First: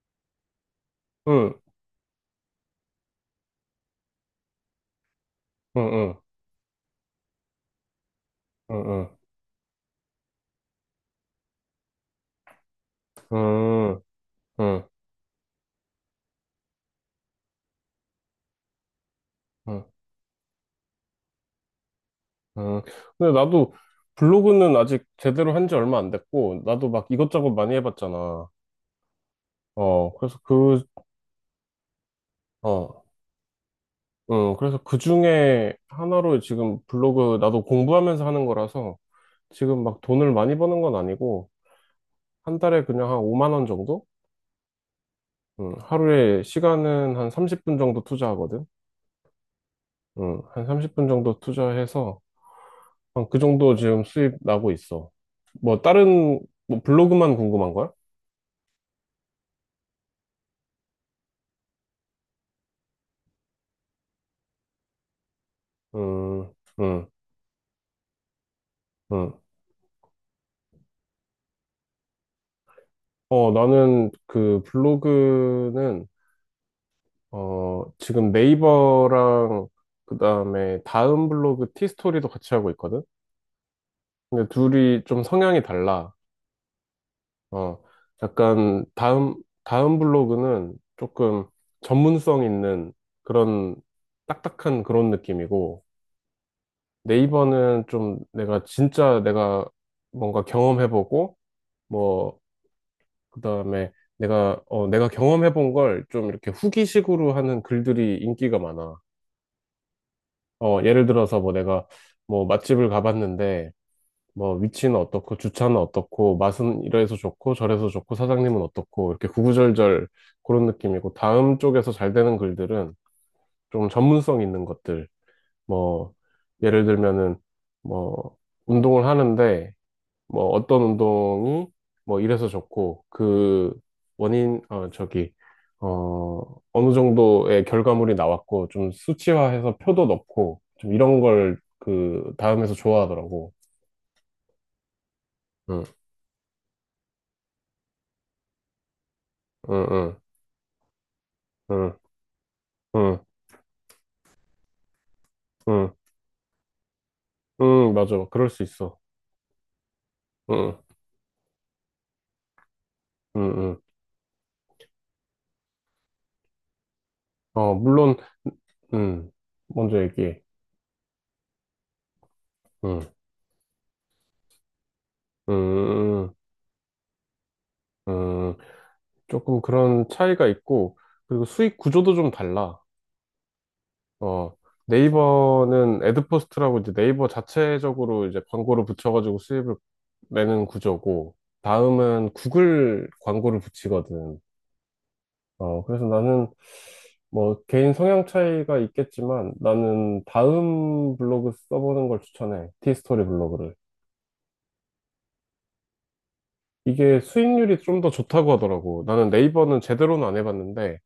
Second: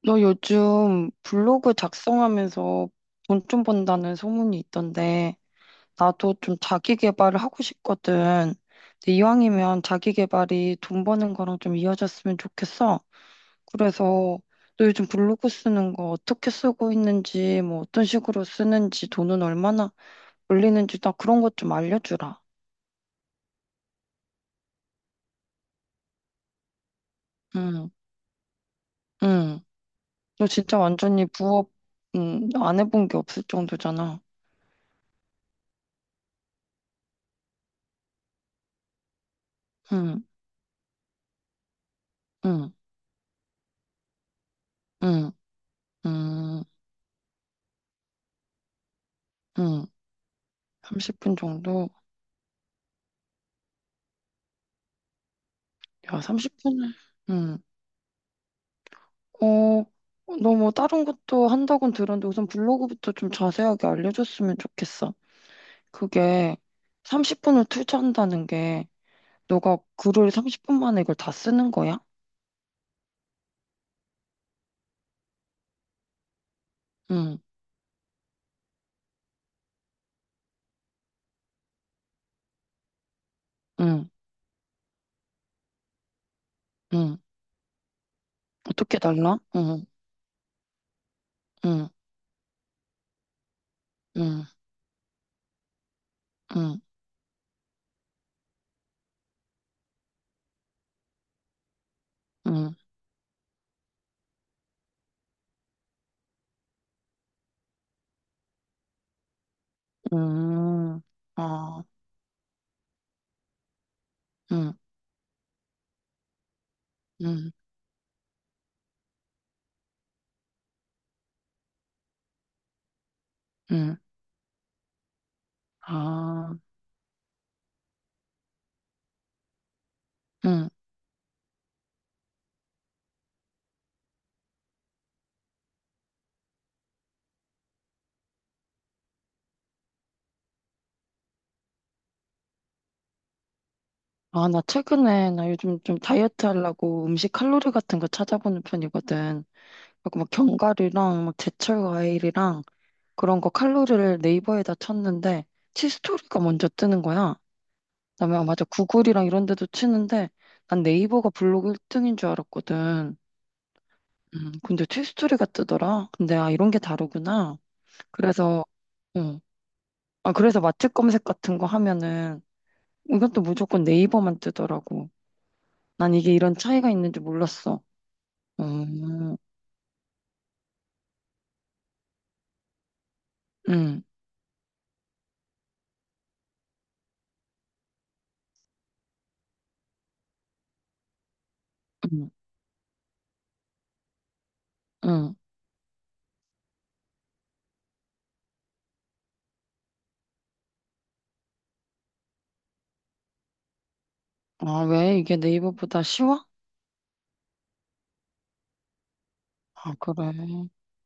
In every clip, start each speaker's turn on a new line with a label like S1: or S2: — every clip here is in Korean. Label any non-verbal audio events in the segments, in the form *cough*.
S1: 너 요즘
S2: 응,
S1: 블로그 작성하면서 돈 좀 번다는 소문이 있던데,
S2: 응, 응,
S1: 나도 좀 자기 개발을 하고 싶거든.
S2: 응,
S1: 근데
S2: 응,
S1: 이왕이면 자기 개발이 돈 버는 거랑 좀 이어졌으면 좋겠어.
S2: 응, 응,
S1: 그래서 너
S2: 응.
S1: 요즘 블로그 쓰는 거 어떻게 쓰고 있는지, 뭐 어떤 식으로 쓰는지, 돈은
S2: 응,
S1: 얼마나 올리는지 나 그런 것 좀 알려주라.
S2: 응. 근데 나도 블로그는 아직 제대로 한 지 얼마 안 됐고, 나도 막 이것저것 많이
S1: 응,
S2: 해봤잖아.
S1: 응.
S2: 그래서
S1: 너 진짜
S2: 그,
S1: 완전히 부업, 응, 안
S2: 어,
S1: 해본 게 없을 정도잖아.
S2: 응, 그래서 그 중에 하나로 지금 블로그 나도 공부하면서 하는 거라서 지금 막
S1: 응,
S2: 돈을 많이 버는 건 아니고, 한
S1: 응,
S2: 달에 그냥 한 5만 원 정도?
S1: 응,
S2: 응, 하루에
S1: 응.
S2: 시간은 한 30분 정도 투자하거든.
S1: 응.
S2: 응, 한 30분
S1: 30분
S2: 정도
S1: 정도?
S2: 투자해서 한 그 정도 지금 수입 나고 있어. 뭐
S1: 야,
S2: 다른 뭐
S1: 30분은,
S2: 블로그만
S1: 음,
S2: 궁금한 거야?
S1: 어, 너뭐 다른 것도 한다고는 들었는데 우선 블로그부터 좀 자세하게 알려줬으면 좋겠어.
S2: 음,
S1: 그게
S2: 음,
S1: 30분을 투자한다는 게
S2: 음.
S1: 너가 글을 30분 만에 이걸 다 쓰는 거야?
S2: 나는 그 블로그는
S1: 응,
S2: 지금 네이버랑 그다음에 다음 블로그 티스토리도 같이 하고 있거든.
S1: 응,
S2: 근데 둘이 좀 성향이 달라.
S1: 응.
S2: 어, 약간
S1: 어떻게
S2: 다음
S1: 달라? 응,
S2: 다음 블로그는 조금
S1: 응,
S2: 전문성 있는 그런
S1: 응,
S2: 딱딱한 그런 느낌이고
S1: 응,
S2: 네이버는 좀 내가 뭔가 경험해보고 뭐
S1: 응,
S2: 그다음에 내가 경험해본 걸 좀 이렇게 후기식으로 하는 글들이 인기가 많아.
S1: 응.
S2: 예를 들어서 뭐
S1: 아,
S2: 내가 뭐 맛집을 가봤는데 뭐
S1: 응,
S2: 위치는 어떻고 주차는 어떻고 맛은 이래서
S1: 응,
S2: 좋고 저래서 좋고 사장님은 어떻고 이렇게 구구절절 그런 느낌이고 다음 쪽에서 잘 되는 글들은 좀
S1: 응.
S2: 전문성 있는 것들 뭐
S1: 아,
S2: 예를 들면은 뭐 운동을 하는데 뭐
S1: 응.
S2: 어떤 운동이 뭐 이래서 좋고 그 원인 어 저기 어 어느 정도의 결과물이 나왔고 좀 수치화해서 표도 넣고 좀 이런 걸 그 다음에서 좋아하더라고.
S1: 아, 나 최근에, 나 요즘
S2: 응,
S1: 좀 다이어트 하려고 음식 칼로리 같은 거 찾아보는 편이거든.
S2: 응, 응,
S1: 그리고 막 견과류랑 막 제철
S2: 응,
S1: 과일이랑
S2: 응,
S1: 그런 거 칼로리를 네이버에다 쳤는데
S2: 응, 응,
S1: 치스토리가 먼저 뜨는 거야.
S2: 응, 맞아.
S1: 그다음에 아,
S2: 그럴 수
S1: 맞아.
S2: 있어.
S1: 구글이랑 이런 데도 치는데
S2: 응,
S1: 난 네이버가 블로그 1등인 줄 알았거든.
S2: 응, 응. 응.
S1: 근데 치스토리가 뜨더라. 근데 아, 이런 게 다르구나.
S2: 물론
S1: 그래서,
S2: 응
S1: 응.
S2: 먼저
S1: 아,
S2: 얘기해.
S1: 그래서 맛집 검색 같은 거 하면은
S2: 응,
S1: 이것도 무조건 네이버만 뜨더라고.
S2: 응,
S1: 난 이게
S2: 응,
S1: 이런 차이가 있는지 몰랐어.
S2: 응. 응.
S1: 음,
S2: 조금 그런 차이가 있고 그리고 수익 구조도 좀 달라.
S1: 음,
S2: 어, 네이버는 애드포스트라고 이제 네이버 자체적으로 이제 광고를 붙여가지고 수입을 내는 구조고, 다음은
S1: 음,
S2: 구글 광고를 붙이거든.
S1: 음.
S2: 그래서 나는 뭐 개인 성향 차이가 있겠지만 나는 다음 블로그 써보는 걸 추천해. 티스토리 블로그를.
S1: 아, 왜? 이게 네이버보다 쉬워?
S2: 이게 수익률이 좀 더 좋다고 하더라고. 나는 네이버는
S1: 아, 그래.
S2: 제대로는 안 해봤는데,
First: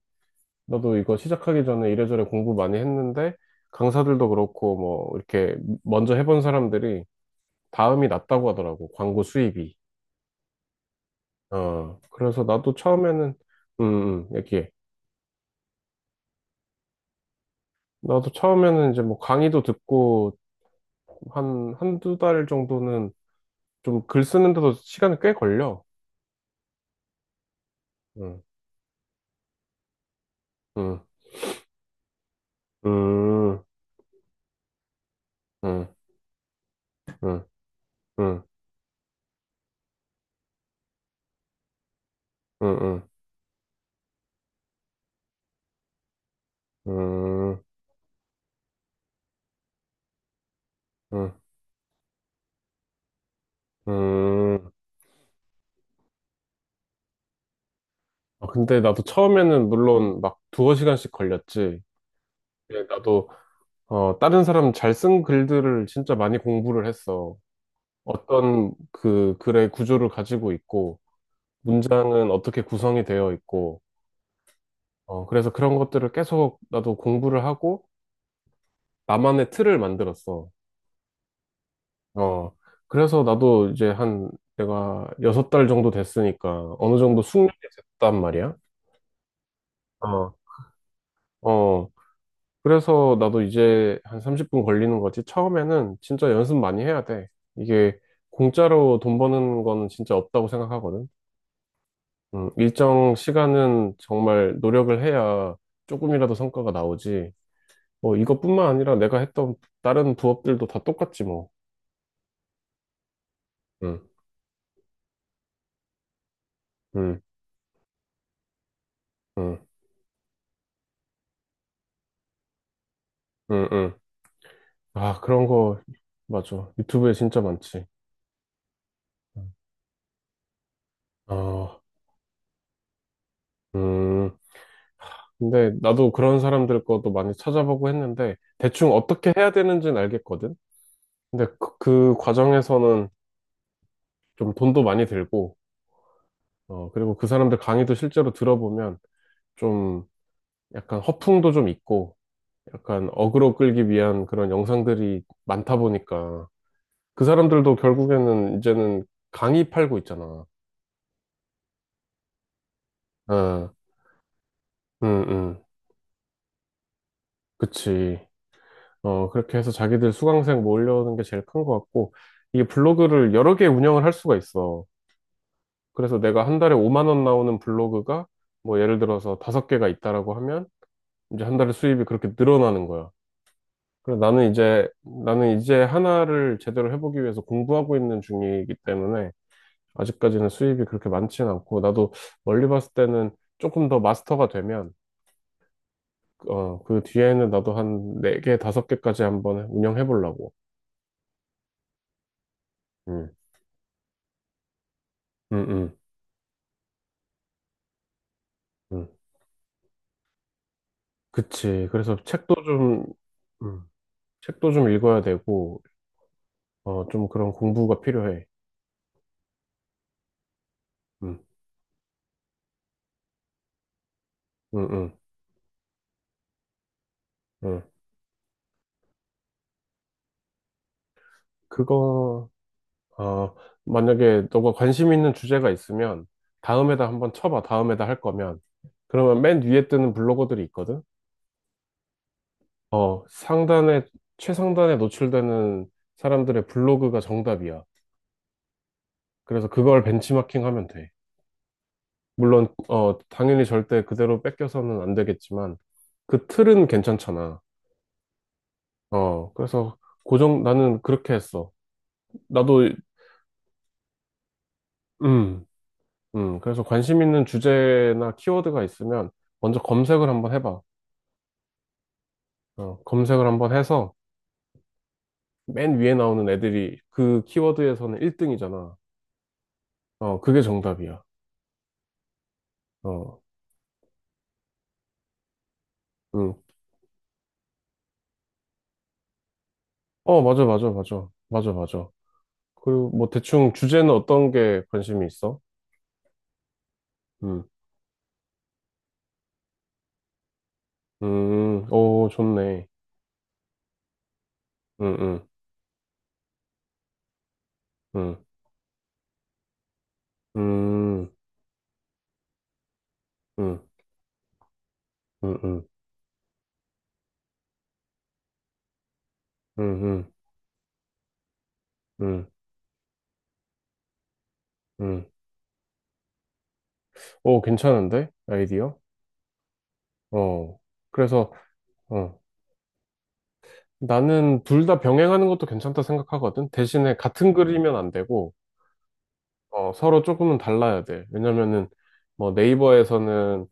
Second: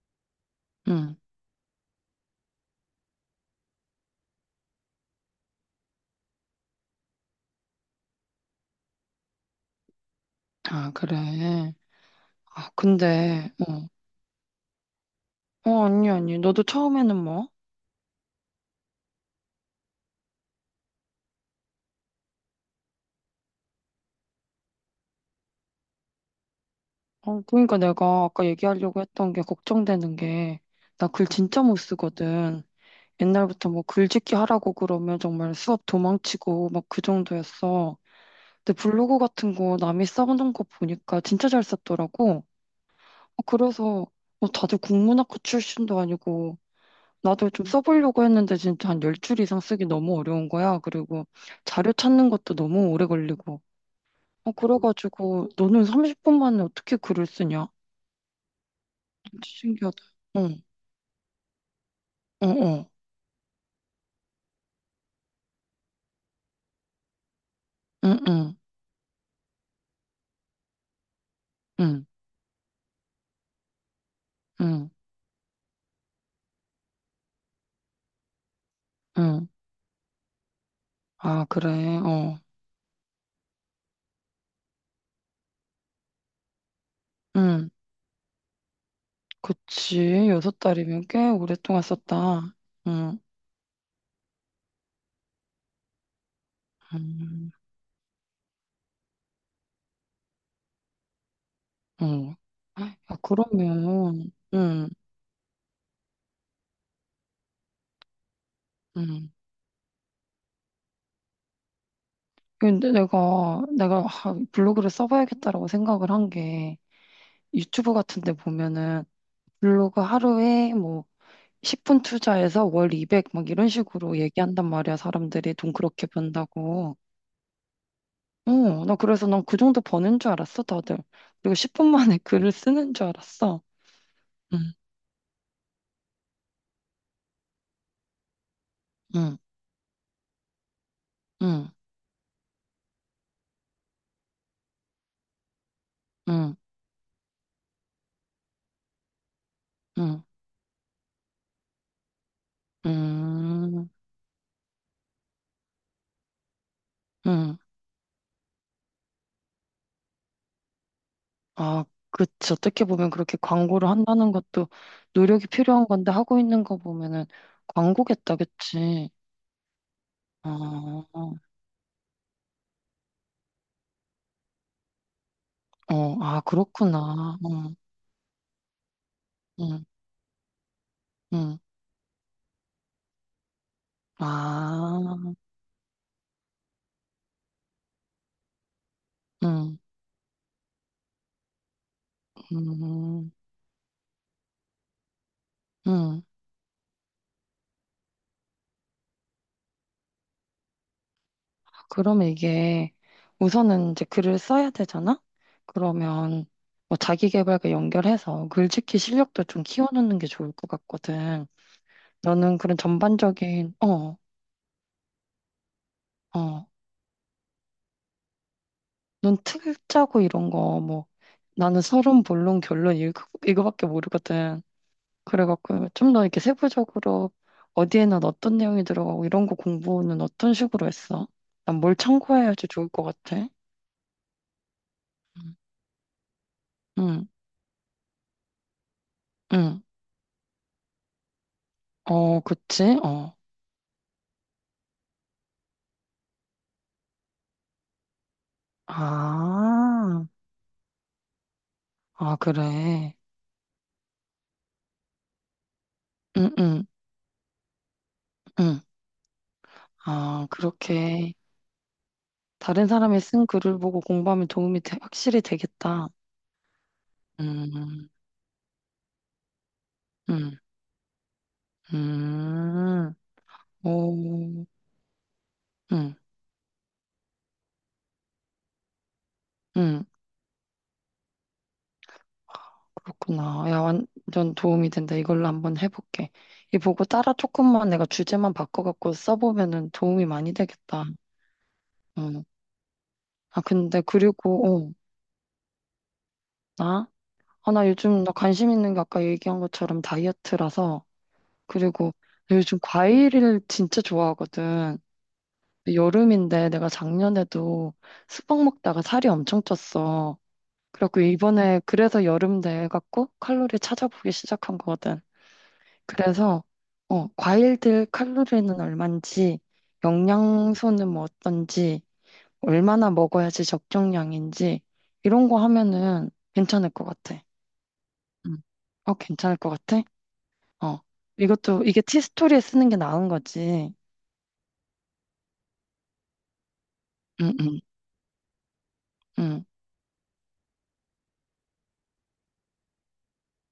S2: 나도 이거
S1: 음,
S2: 시작하기 전에 이래저래 공부 많이 했는데, 강사들도 그렇고, 뭐, 이렇게 먼저 해본 사람들이 다음이 낫다고 하더라고. 광고 수입이.
S1: 아, 그래.
S2: 그래서
S1: 아,
S2: 나도 처음에는,
S1: 근데,
S2: 음, 얘기해.
S1: 어, 어, 아니, 아니. 너도 처음에는 뭐?
S2: 나도 처음에는 이제 뭐 강의도 듣고 한두 달 정도는 좀 글 쓰는데도 시간이 꽤 걸려.
S1: 어, 그러니까 내가
S2: 응,
S1: 아까 얘기하려고 했던 게 걱정되는 게,
S2: 응,
S1: 나 글 진짜 못 쓰거든.
S2: 응,
S1: 옛날부터 뭐 글짓기 하라고 그러면 정말 수업
S2: 응,
S1: 도망치고 막 그
S2: 응,
S1: 정도였어.
S2: 응,
S1: 근데 블로그 같은 거 남이 써놓은 거 보니까 진짜 잘 썼더라고.
S2: 응,
S1: 어, 그래서, 뭐 다들 국문학과 출신도 아니고, 나도
S2: 응,
S1: 좀 써보려고 했는데 진짜 한 10줄 이상 쓰기 너무 어려운 거야. 그리고
S2: 응,
S1: 자료 찾는 것도 너무 오래 걸리고. 어,
S2: 응.
S1: 그래가지고 너는 30분 만에 어떻게 글을 쓰냐?
S2: 아, 근데 나도
S1: 진짜
S2: 처음에는
S1: 신기하다.
S2: 물론 막
S1: 응,
S2: 두어 시간씩 걸렸지.
S1: 어, 어,
S2: 근데 나도, 다른 사람 잘 쓴 글들을 진짜 많이 공부를 했어.
S1: 응, 응,
S2: 어떤 그 글의 구조를 가지고 있고,
S1: 응,
S2: 문장은 어떻게 구성이 되어 있고,
S1: 응,
S2: 그래서 그런 것들을 계속 나도 공부를 하고,
S1: 응.
S2: 나만의 틀을 만들었어.
S1: 아, 그래, 어,
S2: 어, 그래서 나도 이제 한, 내가 여섯 달 정도 됐으니까, 어느 정도 숙련이
S1: 응.
S2: 됐단 말이야.
S1: 그치.
S2: 어,
S1: 여섯 달이면 꽤 오랫동안
S2: 어,
S1: 썼다.
S2: 그래서
S1: 응,
S2: 나도 이제 한 30분 걸리는 거지. 처음에는 진짜 연습 많이 해야 돼.
S1: 응,
S2: 이게 공짜로 돈 버는 건 진짜 없다고 생각하거든.
S1: 응. 야,
S2: 일정 시간은
S1: 그러면,
S2: 정말
S1: 응,
S2: 노력을 해야 조금이라도 성과가 나오지. 뭐 이것뿐만 아니라 내가
S1: 응.
S2: 했던 다른 부업들도 다 똑같지 뭐.
S1: 근데 내가
S2: 응,
S1: 아, 블로그를 써봐야겠다라고 생각을 한 게,
S2: 응,
S1: 유튜브 같은 데 보면은
S2: 응,
S1: 블로그 하루에 뭐 10분 투자해서 월 200 막 이런
S2: 응, 응.
S1: 식으로 얘기한단 말이야.
S2: 아, 그런
S1: 사람들이 돈
S2: 거
S1: 그렇게
S2: 맞아.
S1: 번다고.
S2: 유튜브에 진짜 많지.
S1: 어, 나 그래서 난 그 정도 버는 줄 알았어, 다들. 그리고
S2: 어,
S1: 10분 만에 *laughs* 글을 쓰는 줄 알았어.
S2: 음.
S1: 응,
S2: 근데 나도 그런 사람들 것도 많이 찾아보고 했는데 대충 어떻게
S1: 응,
S2: 해야 되는지는 알겠거든. 근데
S1: 응,
S2: 그 과정에서는 좀 돈도 많이 들고,
S1: 응,
S2: 그리고 그 사람들 강의도 실제로 들어보면 좀
S1: 응,
S2: 약간 허풍도 좀 있고. 약간 어그로 끌기
S1: 응,
S2: 위한 그런 영상들이 많다 보니까 그
S1: 응.
S2: 사람들도 결국에는 이제는 강의 팔고 있잖아.
S1: 아, 그치. 어떻게 보면 그렇게
S2: 어,
S1: 광고를 한다는 것도
S2: 음,
S1: 노력이
S2: 음,
S1: 필요한 건데 하고 있는 거 보면은
S2: 그치.
S1: 광고겠다, 그치?
S2: 그렇게 해서 자기들 수강생
S1: 아,
S2: 모으려는 게
S1: 어,
S2: 제일 큰 것 같고, 이게 블로그를 여러 개 운영을 할 수가 있어.
S1: 어.
S2: 그래서
S1: 아,
S2: 내가 한 달에 5만 원
S1: 그렇구나.
S2: 나오는
S1: 어.
S2: 블로그가 뭐 예를 들어서 다섯
S1: 응,
S2: 개가 있다라고 하면 이제 한
S1: 응.
S2: 달에 수입이 그렇게 늘어나는 거야. 그래서 나는 이제,
S1: 아,
S2: 나는 이제 하나를 제대로 해보기 위해서 공부하고 있는 중이기 때문에
S1: 응,
S2: 아직까지는 수입이 그렇게 많지는 않고, 나도 멀리 봤을
S1: 음,
S2: 때는 조금 더 마스터가 되면,
S1: 응.
S2: 그 뒤에는 나도 한 4개, 5개까지 한번 운영해 보려고.
S1: 그러면 이게
S2: 음,
S1: 우선은 이제 글을 써야 되잖아?
S2: 음, 음,
S1: 그러면 뭐 자기계발과 연결해서 글짓기
S2: 음.
S1: 실력도 좀 키워놓는 게 좋을 것 같거든.
S2: 그치. 그래서
S1: 너는 그런 전반적인,
S2: 음,
S1: 어,
S2: 책도 좀 읽어야 되고,
S1: 어,
S2: 좀 그런 공부가 필요해.
S1: 넌틀 짜고 이런 거 뭐
S2: 음,
S1: 나는 서론, 본론, 결론 이거밖에 모르거든.
S2: 음, 음,
S1: 그래갖고 좀 더 이렇게 세부적으로
S2: 음.
S1: 어디에는 어떤 내용이 들어가고 이런 거 공부는 어떤 식으로 했어? 난 뭘
S2: 그거,
S1: 참고해야지 좋을 것 같아?
S2: 어, 만약에 너가 관심 있는
S1: 음.
S2: 주제가 있으면, 다음에다
S1: 응,
S2: 한번 쳐봐. 다음에다 할 거면. 그러면 맨
S1: 응.
S2: 위에 뜨는 블로거들이 있거든?
S1: 어, 그치?
S2: 어,
S1: 어.
S2: 상단에, 최상단에 노출되는 사람들의 블로그가 정답이야. 그래서 그걸
S1: 아,
S2: 벤치마킹 하면 돼.
S1: 아,
S2: 물론,
S1: 그래.
S2: 당연히 절대 그대로 뺏겨서는 안 되겠지만, 그
S1: 응,
S2: 틀은
S1: 응,
S2: 괜찮잖아.
S1: 응.
S2: 어, 그래서
S1: 아,
S2: 고정, 나는 그렇게
S1: 그렇게
S2: 했어.
S1: 다른
S2: 나도,
S1: 사람이 쓴 글을 보고 공부하면 도움이 돼- 확실히
S2: 음,
S1: 되겠다.
S2: 그래서 관심 있는
S1: 음,
S2: 주제나 키워드가 있으면, 먼저 검색을 한번
S1: 음,
S2: 해봐.
S1: 음.
S2: 검색을 한번 해서,
S1: 오,
S2: 맨 위에
S1: 응,
S2: 나오는 애들이 그 키워드에서는 1등이잖아.
S1: 응.
S2: 그게 정답이야. 어.
S1: 그렇구나. 야, 완전 도움이 된다. 이걸로 한번 해볼게.
S2: 음.
S1: 이 보고 따라 조금만 내가 주제만 바꿔갖고 써보면은 도움이 많이
S2: 맞아, 맞아,
S1: 되겠다.
S2: 맞아. 맞아, 맞아.
S1: 응.
S2: 그리고 뭐
S1: 아,
S2: 대충
S1: 근데
S2: 주제는 어떤 게
S1: 그리고, 어,
S2: 관심이 있어?
S1: 나?
S2: 음,
S1: 아, 나 요즘 나 관심 있는 게 아까 얘기한 것처럼 다이어트라서. 그리고
S2: 오,
S1: 나 요즘
S2: 좋네.
S1: 과일을 진짜 좋아하거든.
S2: 음, 음,
S1: 근데 여름인데 내가 작년에도
S2: 음,
S1: 수박 먹다가 살이 엄청 쪘어. 그래갖고
S2: 음,
S1: 이번에 그래서 여름 돼 갖고 칼로리
S2: 음,
S1: 찾아보기 시작한 거거든.
S2: 음, 음,
S1: 그래서 어, 과일들 칼로리는 얼만지,
S2: 음, 음,
S1: 영양소는 뭐 어떤지,
S2: 음,
S1: 얼마나 먹어야지 적정량인지
S2: 음.
S1: 이런 거 하면은 괜찮을 것 같아.
S2: 오, 괜찮은데?
S1: 응.
S2: 아이디어?
S1: 어, 괜찮을 것 같아?
S2: 어.
S1: 어.
S2: 그래서,
S1: 이것도 이게
S2: 어.
S1: 티스토리에 쓰는 게 나은 거지.
S2: 나는 둘 다 병행하는 것도 괜찮다 생각하거든. 대신에
S1: 응,
S2: 같은
S1: 응,
S2: 글이면 안 되고,
S1: 응,
S2: 서로 조금은 달라야 돼. 왜냐면은, 뭐 네이버에서는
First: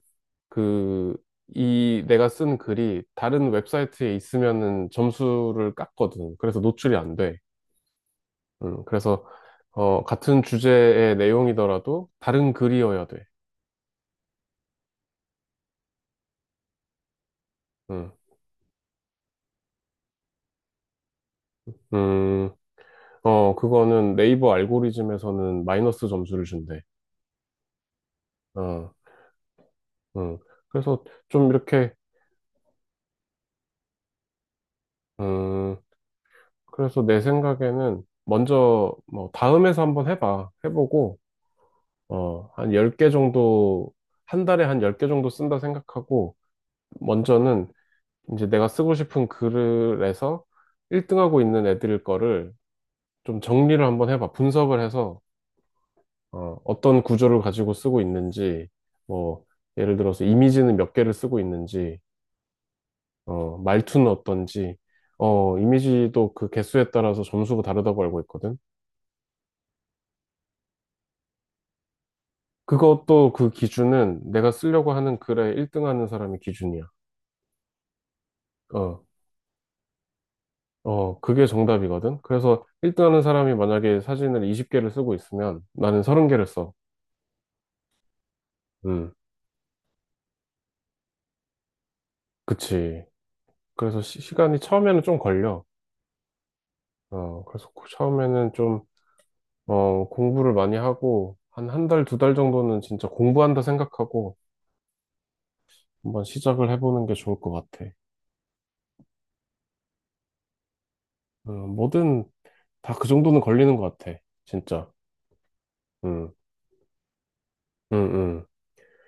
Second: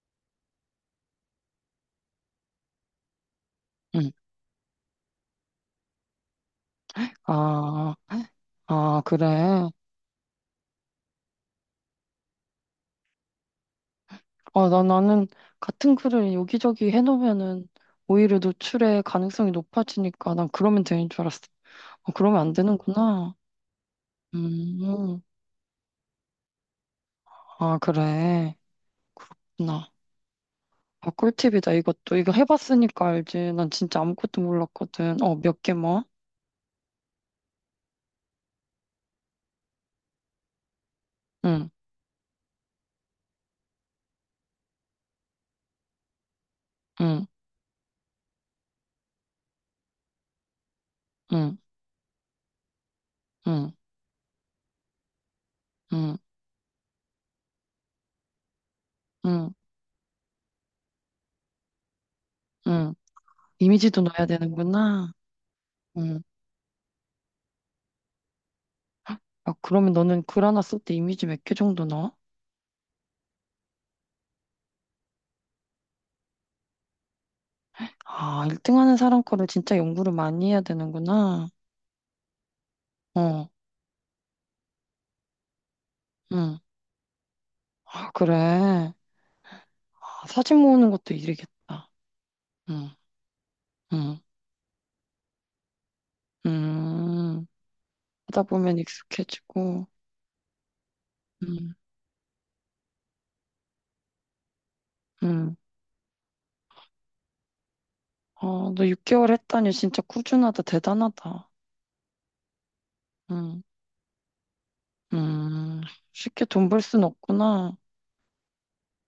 S2: 그, 이 내가 쓴 글이 다른
S1: 응.
S2: 웹사이트에 있으면은 점수를 깎거든. 그래서 노출이 안 돼.
S1: 아,
S2: 음,
S1: 아,
S2: 그래서,
S1: 그래.
S2: 같은 주제의 내용이더라도 다른 글이어야 돼.
S1: 어, 나 나는 같은 글을 여기저기 해놓으면은
S2: 음,
S1: 오히려 노출의 가능성이 높아지니까 난 그러면 되는 줄 알았어. 어, 그러면
S2: 음,
S1: 안 되는구나.
S2: 그거는 네이버
S1: 음,
S2: 알고리즘에서는 마이너스 점수를 준대.
S1: 아, 그래.
S2: 어,
S1: 그렇구나.
S2: 음. 그래서
S1: 아,
S2: 좀
S1: 꿀팁이다,
S2: 이렇게,
S1: 이것도. 이거 해봤으니까 알지. 난 진짜 아무것도 몰랐거든. 어, 몇 개
S2: 음,
S1: 뭐?
S2: 그래서 내 생각에는 먼저 뭐 다음에서 한번 해봐. 해보고,
S1: 응,
S2: 한 10개 정도, 한 달에 한 10개 정도 쓴다 생각하고,
S1: 응,
S2: 먼저는 이제 내가 쓰고 싶은 글에서 1등하고
S1: 응,
S2: 있는 애들 거를 좀
S1: 응,
S2: 정리를 한번 해봐. 분석을 해서
S1: 응,
S2: 어떤 구조를 가지고 쓰고 있는지, 뭐
S1: 응,
S2: 예를 들어서 이미지는 몇 개를 쓰고 있는지,
S1: 응. 이미지도
S2: 말투는
S1: 넣어야
S2: 어떤지,
S1: 되는구나. 응.
S2: 이미지도 그 개수에 따라서 점수가 다르다고 알고 있거든.
S1: 아, 그러면 너는 글 하나 쓸 때 이미지 몇 개 정도 넣어?
S2: 그것도 그 기준은 내가 쓰려고 하는 글에 1등하는 사람이 기준이야.
S1: 아, 1등 하는
S2: 어.
S1: 사람 거를 진짜 연구를 많이 해야
S2: 그게
S1: 되는구나.
S2: 정답이거든. 그래서 1등 하는
S1: 어,
S2: 사람이 만약에 사진을 20개를 쓰고 있으면 나는 30개를
S1: 응.
S2: 써.
S1: 아, 그래.
S2: 음,
S1: 아, 사진 모으는 것도 일이겠다. 응,
S2: 그치. 그래서
S1: 응,
S2: 간이 처음에는 좀 걸려.
S1: 음. 하다
S2: 처음에는
S1: 보면
S2: 좀,
S1: 익숙해지고.
S2: 공부를 많이 하고, 한
S1: 음.
S2: 한 달, 두 달 정도는 진짜 공부한다 생각하고
S1: 응
S2: 한번 시작을 해보는 게 좋을 것 같아.
S1: 아, 너 6개월 했다니 진짜 꾸준하다, 대단하다.
S2: 뭐든 다 그 정도는
S1: 응
S2: 걸리는 것 같아. 진짜.
S1: 음.
S2: 음,
S1: 쉽게 돈 벌 순 없구나.
S2: 음, 음,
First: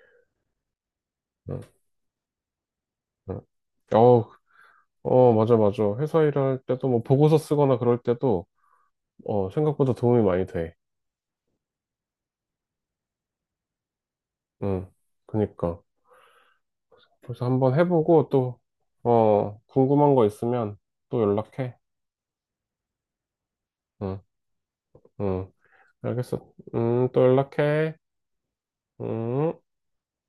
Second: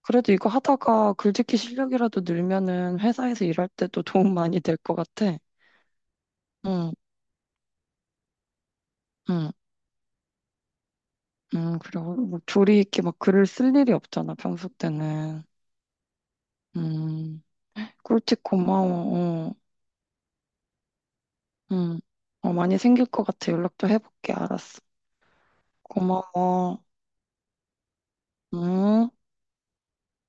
S1: 그래도 이거 하다가 글짓기
S2: 음,
S1: 실력이라도 늘면은
S2: 음.
S1: 회사에서 일할 때도
S2: 어,
S1: 도움 많이 될 것 같아.
S2: 맞아, 맞아. 회사 일할 때도
S1: 응,
S2: 뭐 보고서 쓰거나 그럴 때도
S1: 응,
S2: 생각보다 도움이 많이 돼.
S1: 응. 그리고 뭐 조리 있게 막 글을 쓸 일이 없잖아, 평소
S2: 응,
S1: 때는.
S2: 그니까.
S1: 음.
S2: 그래서 한번 해보고
S1: 꿀팁
S2: 또,
S1: 고마워. 어,
S2: 궁금한 거 있으면 또 연락해.
S1: 응. 어, 많이 생길 것 같아. 연락 도
S2: 응,
S1: 해볼게. 알았어.
S2: 응, 알겠어.
S1: 고마워.
S2: 또 연락해.
S1: 응
S2: 음.